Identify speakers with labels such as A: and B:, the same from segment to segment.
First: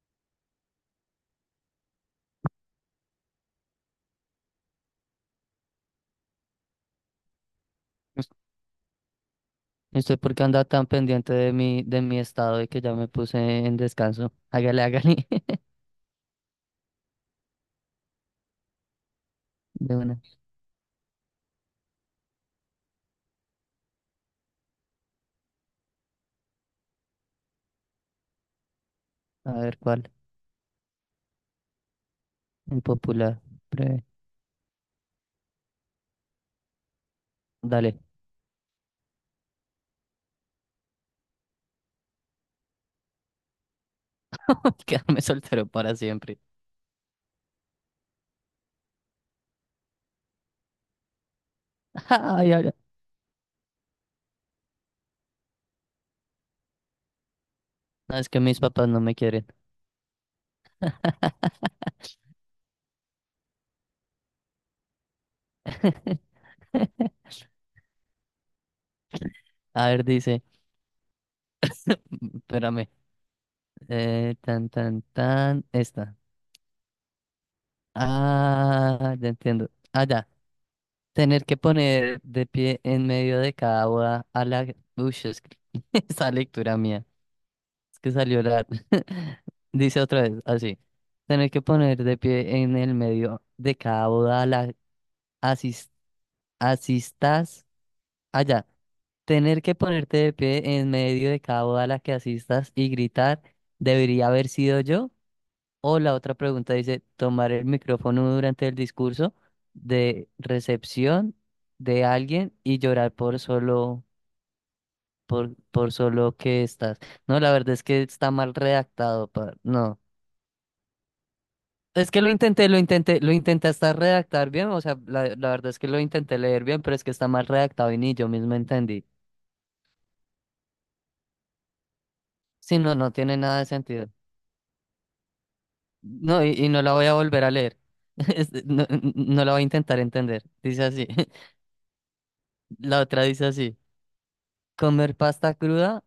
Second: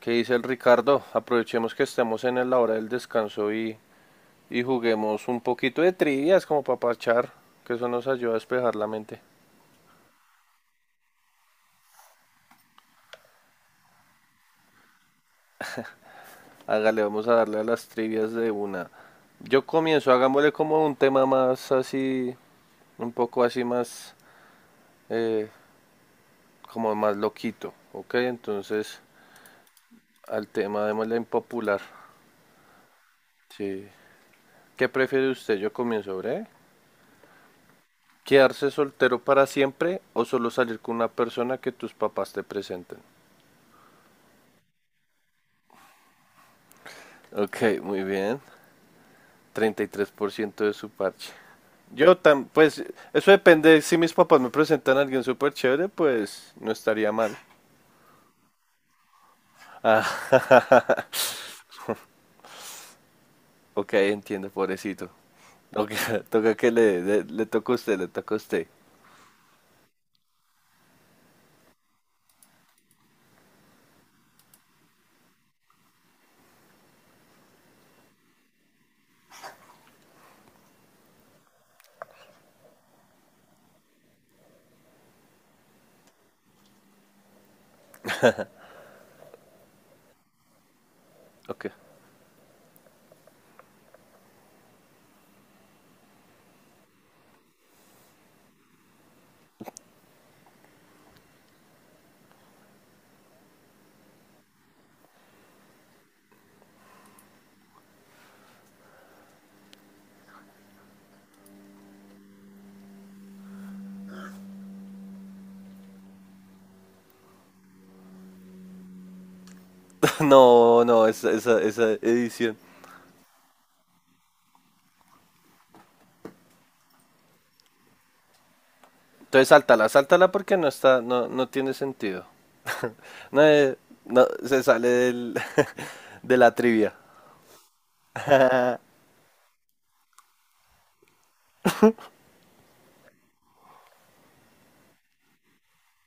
A: ¿Qué dice el Ricardo? Aprovechemos que estamos en la hora del descanso y juguemos un poquito de trivias como para parchar, que eso nos
B: Us-
A: ayuda a despejar la mente.
B: ¿Usted por qué anda tan pendiente de mi estado y que ya me puse en descanso? Hágale, hágale.
A: Hágale, vamos a darle a las trivias de una. Yo
B: De
A: comienzo,
B: una.
A: hagámosle como un tema más así, un poco así más, eh, como más loquito, ¿ok? Entonces,
B: A ver cuál.
A: al tema démosle impopular.
B: Impopular.
A: Sí.
B: Breve.
A: ¿Qué prefiere usted? Yo comienzo, ¿eh?
B: Dale.
A: ¿Quedarse soltero para siempre o solo salir con una persona que tus papás te presenten?
B: Quedarme soltero para siempre.
A: Ok, muy bien. 33% de su parche. Yo tam,
B: Ay, ay,
A: pues,
B: ay.
A: eso depende. Si mis papás me presentan a alguien súper chévere, pues no estaría mal.
B: No, es que mis papás no me quieren.
A: Ah, ok, entiendo, pobrecito. Ok, toca que le toca a usted, le toca a usted.
B: A ver, dice. Espérame. Tan, tan, tan. Esta. Ah, ya entiendo. Ah, ya. Tener que poner de pie en medio de cada boda a la. Uy, es que- esa lectura mía. Es que salió Dice otra vez, así. Tener que
A: Ok.
B: poner de pie en el medio de cada boda a la asis- asistas allá. Tener que ponerte de pie en medio de cada boda a la que asistas y gritar, ¿debería haber sido yo? O la otra pregunta dice, tomar el micrófono durante el discurso de recepción de alguien y llorar por por solo que estás. No, la verdad es que está mal redactado, no.
A: No, no, esa
B: Es que lo
A: edición.
B: intenté, lo intenté, lo intenté hasta redactar bien, o sea, la verdad es que lo intenté leer bien, pero es que está mal redactado y ni yo mismo entendí.
A: Entonces sáltala, sáltala porque no está, no, no tiene sentido.
B: Sí, no, no tiene
A: No,
B: nada de sentido.
A: no, se sale del, de
B: No, y,
A: la
B: y no la
A: trivia.
B: voy a volver a leer. No, no la voy a intentar entender. Dice así. La otra dice así. ¿Comer pasta cruda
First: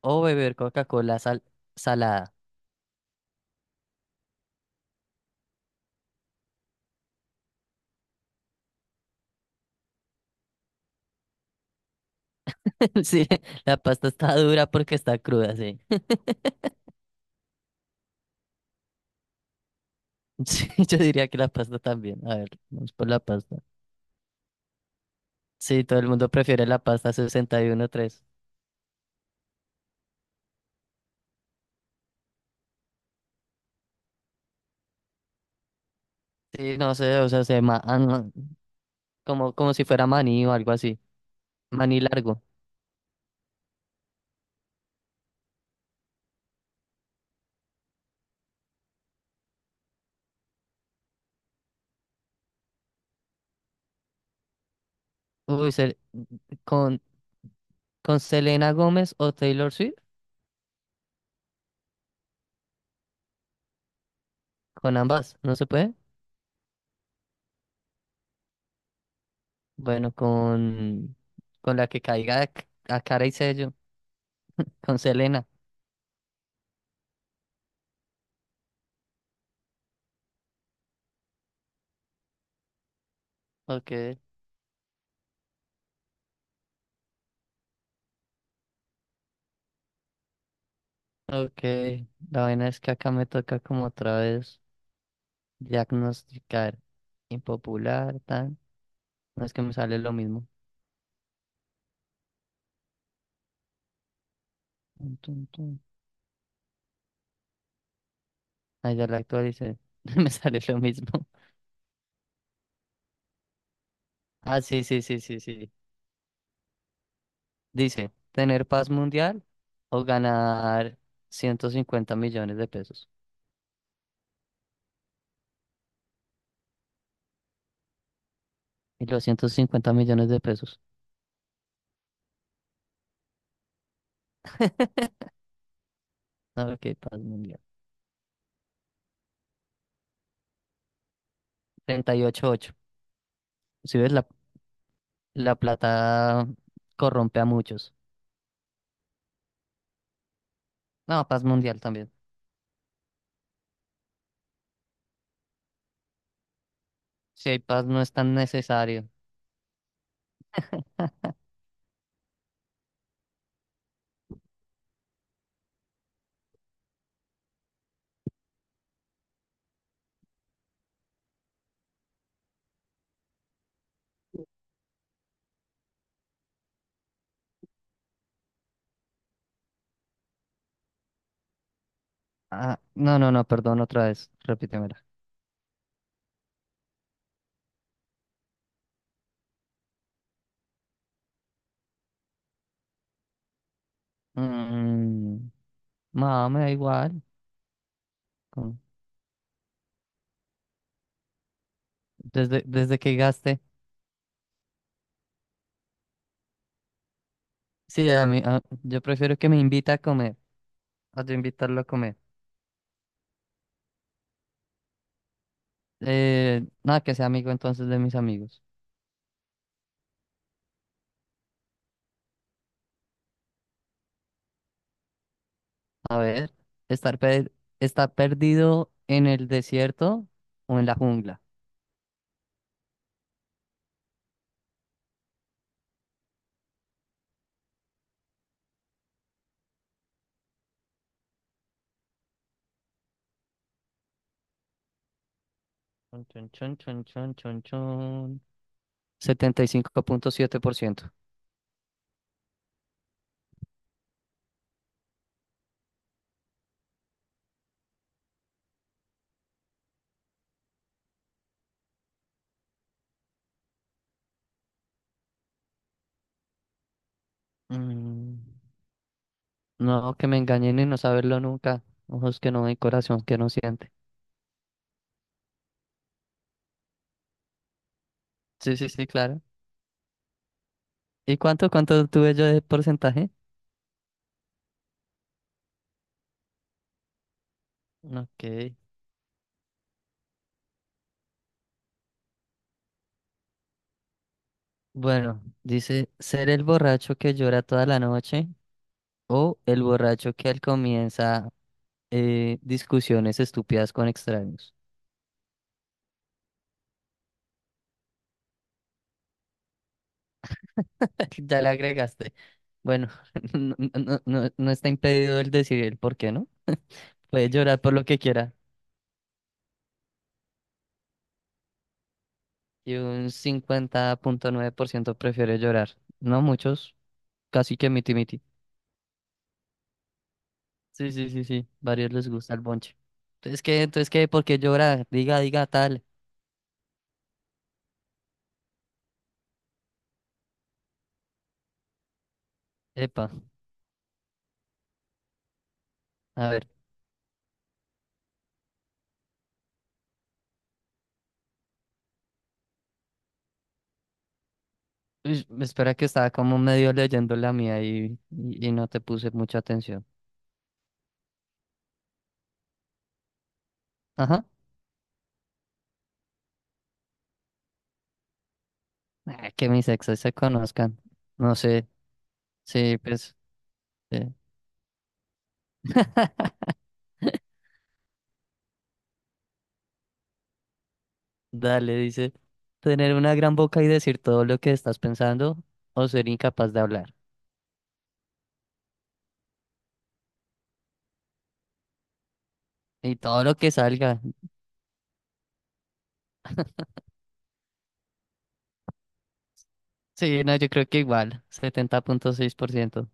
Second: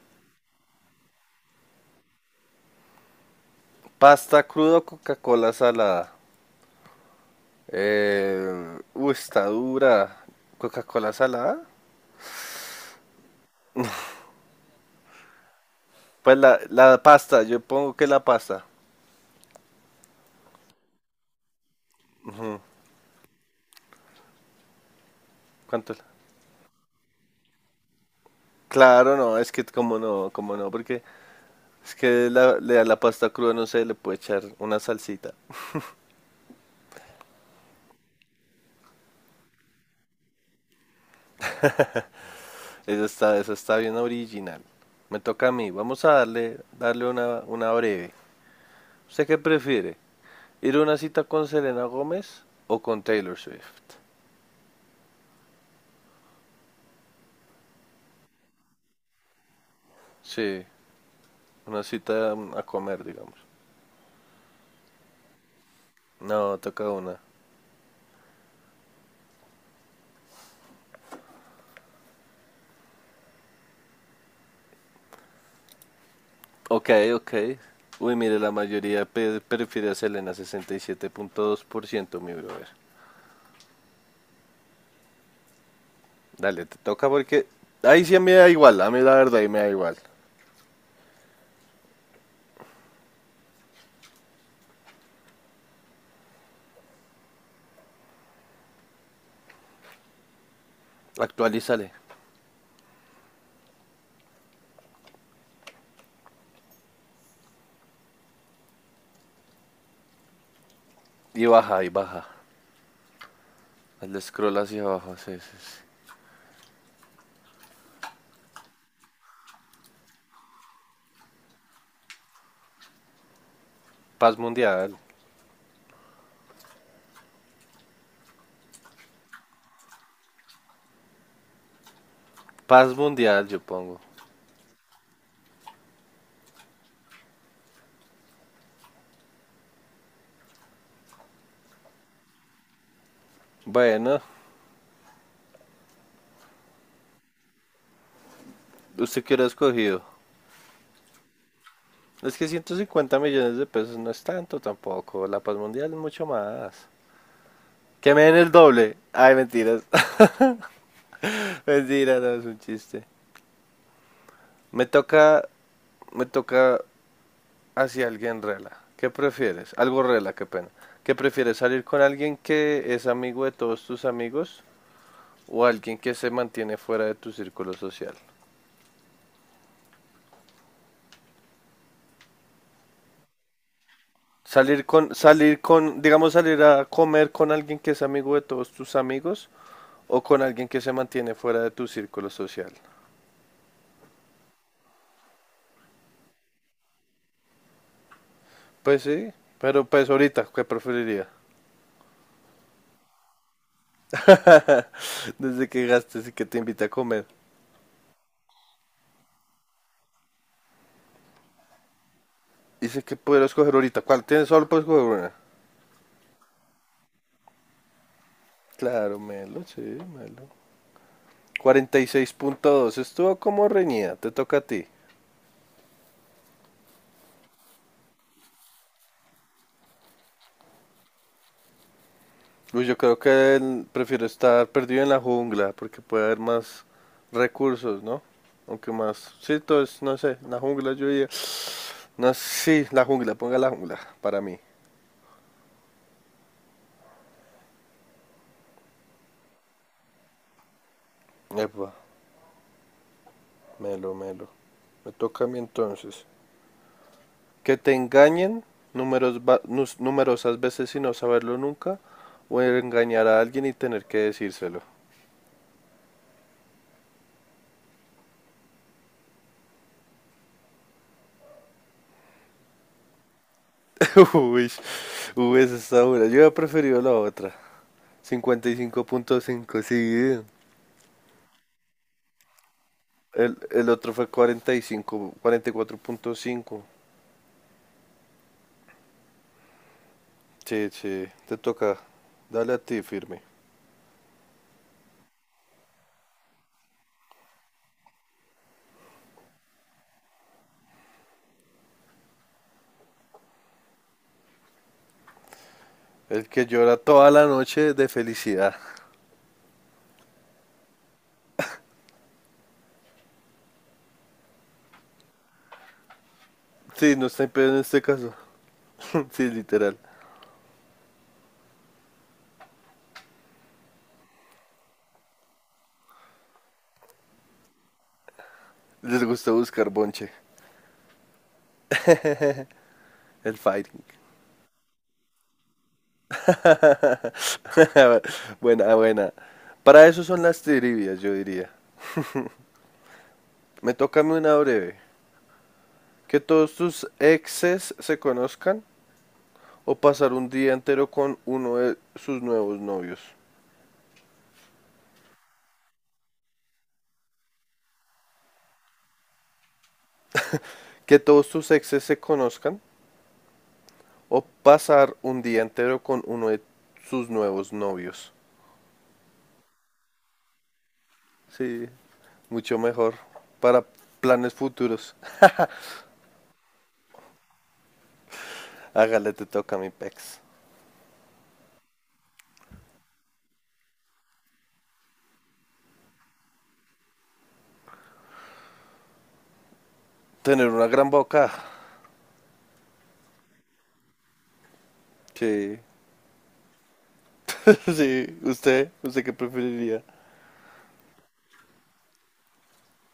B: o beber Coca-Cola salada?
A: Pasta crudo, Coca-Cola salada. Uy, está dura. ¿Coca-Cola salada?
B: Sí, la pasta está dura porque está cruda, sí.
A: Pues la pasta, yo pongo que la pasta.
B: Sí, yo diría que la pasta también. A ver,
A: Ujú.
B: vamos por la pasta. Sí,
A: ¿Cuánto?
B: todo
A: Es la...
B: el mundo prefiere la pasta. 61-3.
A: Claro, no, es que como no, porque es que la, le... a la pasta cruda no se le puede echar una salsita.
B: Sí, no sé, o sea, no, como si fuera maní o algo así. Maní largo.
A: Eso está bien original. Me toca a mí. Vamos a darle una breve. ¿Usted qué prefiere? ¿Ir a una cita con Selena Gómez o con Taylor Swift?
B: Uy, se- con, con Selena Gómez o Taylor Swift,
A: Sí, una cita a comer, digamos.
B: con ambas, ¿no se puede?
A: No, toca una.
B: Bueno, con la que caiga a, a cara y sello, con Selena.
A: Ok, ok. Uy, mire, la mayoría pe- prefiere a Selena, 67.2%, mi brother.
B: Ok,
A: Dale, te toca porque... Ahí sí me da igual, a mí la verdad ahí me da igual.
B: ok. La vaina es que acá me toca como otra vez diagnosticar impopular, tan. No, es que me sale lo mismo.
A: Actualízale.
B: Tun, tun, tun. Ah, ya la actualicé. Me sale lo mismo.
A: Y baja, y baja. Hazle scroll
B: Ah,
A: hacia
B: sí, sí,
A: abajo,
B: sí,
A: sí,
B: sí,
A: sí,
B: sí.
A: sí.
B: Dice, ¿tener paz mundial o ganar 150 millones de pesos?
A: Paz mundial.
B: Y los 150 millones de pesos.
A: Paz mundial, yo pongo.
B: A ver qué paz mundial. 38-8. Si ves,
A: Bueno,
B: la plata corrompe a muchos.
A: ¿usted qué hubiera escogido?
B: No, paz mundial también.
A: Es que 150 millones de pesos no es tanto tampoco. La paz mundial es mucho más.
B: Si hay paz, no es
A: Que me
B: tan
A: den el doble.
B: necesario.
A: Ay, mentiras. Mentira, no, es un chiste. Me toca, me toca hacia alguien rela. ¿Qué prefieres? Algo rela, qué pena. ¿Qué prefieres? ¿Salir con alguien que es amigo de todos tus amigos o alguien que se mantiene fuera de tu círculo social?
B: Ah, no, no, no, perdón, otra vez.
A: Salir
B: Repítemela.
A: con, salir con, digamos, salir a comer con alguien que es amigo de todos tus amigos o con alguien que se mantiene fuera de tu círculo social.
B: Mm, no, me da igual. Con-
A: Pues sí, pero pues ahorita, ¿qué preferiría?
B: desde que gaste.
A: Desde que gastes y que te invita a comer.
B: Sí, yo prefiero que me invita a comer. A yo invitarlo a comer.
A: Dice que puedo escoger ahorita. ¿Cuál tienes? Solo puedes escoger una.
B: Nada, que sea amigo entonces de mis amigos.
A: Claro, Melo, sí, Melo. 46.2, estuvo como reñida, te toca a ti.
B: A ver, estar, per- estar perdido en el desierto o en la jungla.
A: Uy, yo creo que el- prefiero estar perdido en la jungla porque puede haber más recursos, ¿no? Aunque más, sí, todo es, no sé, la jungla yo diría, no, sí, la jungla, ponga la jungla para mí.
B: Chun, chun, chun, chun, chun, chun, chun. 75.7%.
A: Epa, melo, melo. Me toca a mí entonces. Que te engañen numeros va- nus- numerosas veces y no saberlo nunca, o engañar a alguien y tener que decírselo.
B: Mm, no, que me engañen y no saberlo nunca. Ojos que no ven, corazón que no siente.
A: Uy, uy, esa está dura. Yo he preferido la otra.
B: Sí, sí, sí, claro.
A: 55.5, sí.
B: ¿Y cuánto, cuánto tuve yo de porcentaje?
A: El otro fue cuarenta, 45, 44.5.
B: Ok.
A: Sí, sí, te toca. Dale a ti, firme.
B: Bueno, dice, ser el borracho que llora toda la noche o el borracho que al comienza discusiones estúpidas con extraños.
A: El que llora toda la noche de felicidad.
B: Ya le agregaste. Bueno, no, no, no, no está impedido el decir el por qué, ¿no?
A: Sí, no está en
B: Puede
A: pedo en
B: llorar por
A: este
B: lo que
A: caso.
B: quiera.
A: Sí, literal.
B: Y un 50.9% prefiere llorar. No muchos, casi que miti miti.
A: Les gusta buscar bonche.
B: Sí, sí, sí, sí. Varios les gusta el bonche.
A: El
B: Entonces, ¿qué?
A: fighting.
B: Entonces, ¿qué? ¿Por qué llora? Diga, diga tal.
A: Buena, buena. Para eso son las trivias, yo diría.
B: Epa.
A: Me toca a mí una breve. Que
B: A ver.
A: todos tus exes se conozcan o pasar un día entero con uno de sus nuevos novios.
B: Uy, espera que estaba como medio leyendo la mía y no te puse mucha atención.
A: Que todos tus exes se conozcan o
B: Ajá.
A: pasar un día entero con uno de sus nuevos novios.
B: Ah, que mis exes se conozcan. No
A: Sí,
B: sé.
A: mucho
B: Sí,
A: mejor
B: pues.
A: para
B: eh,
A: planes futuros. Hágale, te toca mi pex.
B: Dale, dice. Tener una gran boca y decir todo lo que estás pensando o ser incapaz de hablar.
A: Tener una gran boca.
B: Y todo lo que salga.
A: Sí. Sí, usted, usted qué preferiría.
B: Sí, no, yo creo que igual. 70.6%.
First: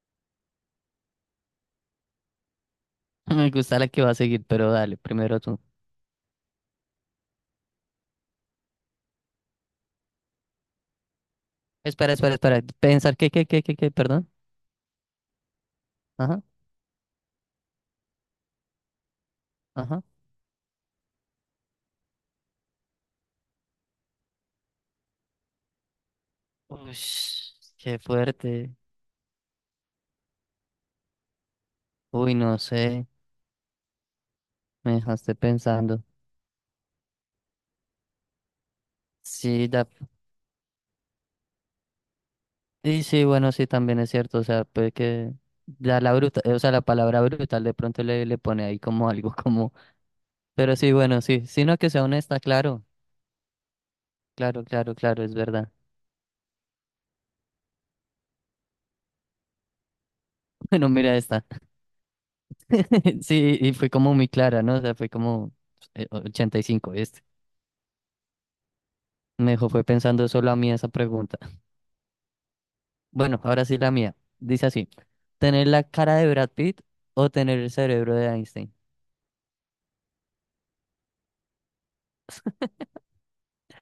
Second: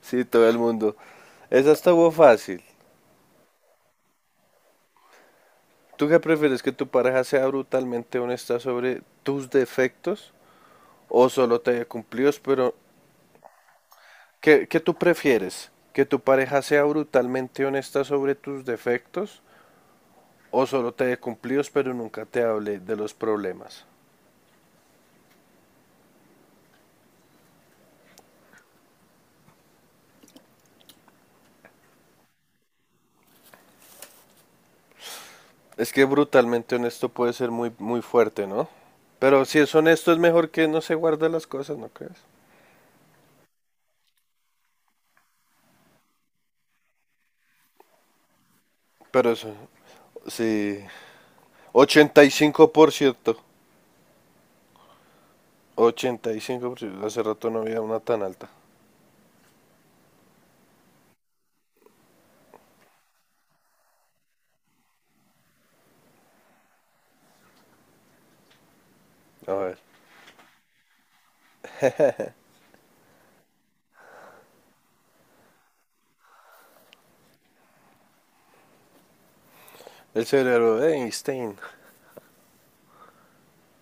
A: Sí, todo el mundo. Esa estuvo fácil.
B: Me gusta la que va a seguir, pero dale, primero tú.
A: ¿Tú qué prefieres que tu pareja sea brutalmente honesta sobre tus defectos o solo te dé
B: Espera, espera,
A: cumplidos
B: espera.
A: pero...
B: Pensar que, perdón.
A: ¿Qué tú prefieres? ¿Que tu
B: Ajá,
A: pareja sea brutalmente honesta sobre tus defectos
B: ajá.
A: o solo te dé cumplidos pero nunca te hable de los problemas?
B: Uy, qué fuerte. Uy, no sé, me dejaste
A: Es
B: pensando.
A: que brutalmente honesto puede ser muy, muy fuerte, ¿no? Pero si
B: Sí,
A: es
B: da-
A: honesto es mejor que no se guarde las cosas, ¿no crees?
B: y sí, bueno, sí, también es cierto, o sea, puede que o sea, la palabra brutal de pronto le pone ahí como
A: Pero
B: algo
A: eso,
B: como, pero
A: sí,
B: sí, bueno, sí, sino que sea honesta, claro,
A: 85%.
B: claro, claro, claro, es verdad.
A: 85%, hace rato no había una tan alta.
B: Bueno, mira esta. Sí, y fue como muy clara, ¿no? O sea, fue como 85 este. Me
A: A
B: dejó
A: ver,
B: fue pensando solo a mí esa pregunta. Bueno, ahora sí la mía. Dice así, ¿tener la cara de Brad Pitt o tener el cerebro de Einstein?
A: el cerebro de Einstein,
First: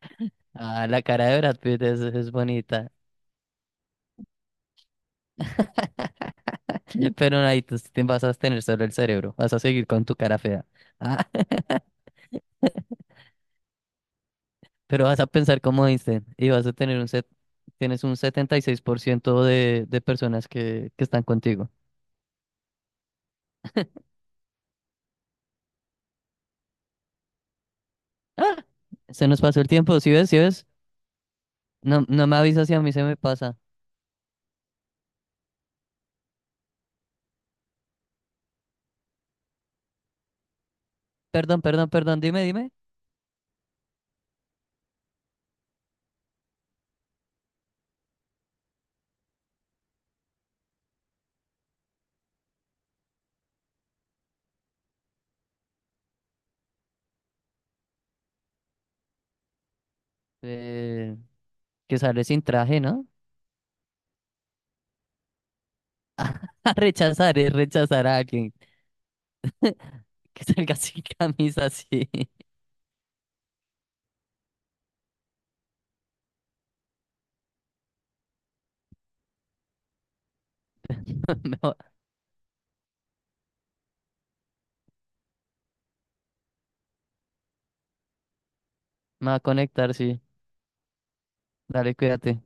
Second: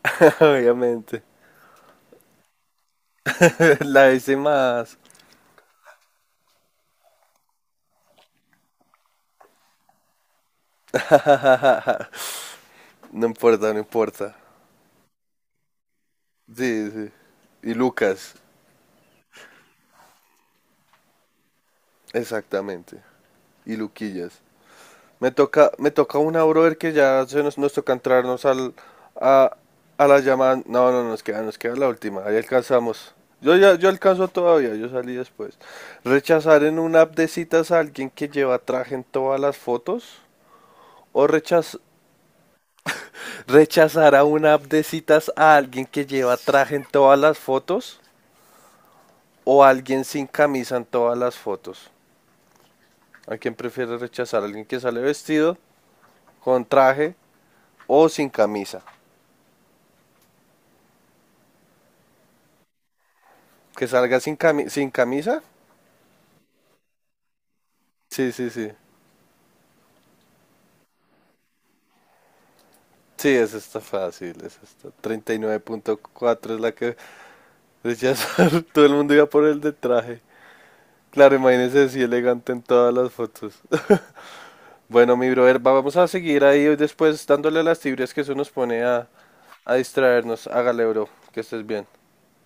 B: Ah, la
A: obviamente.
B: cara de Brad Pitt es bonita.
A: La hice más.
B: Pero ahí tú te vas a tener solo el cerebro. Vas a seguir con tu cara fea. Ah,
A: No importa, no importa.
B: pero vas a pensar como Einstein y vas a
A: Sí,
B: tener un
A: sí. Y
B: tienes un
A: Lucas,
B: 76% de personas que están contigo.
A: exactamente. Y Luquillas. Me toca una, brother, que ya se nos, nos toca entrarnos
B: Ah,
A: al,
B: se nos
A: a,
B: pasó el tiempo.
A: a
B: ¿Sí
A: la
B: ves? ¿Sí
A: llamada.
B: ves?
A: No, no, nos queda la
B: No,
A: última.
B: no
A: Ahí
B: me avisas si a mí se
A: alcanzamos.
B: me
A: Yo
B: pasa.
A: ya, yo alcanzo todavía, yo salí después. Rechazar en una app de citas a alguien que lleva traje en todas las fotos. O
B: Perdón,
A: rechaz-
B: perdón, perdón. Dime, dime.
A: rechazar a una app de citas a alguien que lleva traje en todas las fotos o alguien sin camisa en todas las fotos. ¿A quién prefiere rechazar? ¿Alguien que sale vestido, con traje o sin camisa?
B: Eh, que sale sin traje, ¿no?
A: ¿Que salga sin, cami- sin camisa?
B: A rechazar es rechazar a
A: Sí, sí,
B: alguien.
A: sí.
B: Que salga sin camisa, sí.
A: Sí, esa está fácil, esa está. 39.4 es la que rechazar. Todo el mundo iba por el de traje. Claro,
B: Me voy
A: imagínese así elegante en todas las fotos. Bueno, mi brother, va- vamos a seguir ahí hoy, después dándole las tibias que eso nos pone
B: Me voy a
A: a
B: conectar, sí.
A: distraernos. Hágale, bro, que estés
B: Dale,
A: bien.
B: cuídate.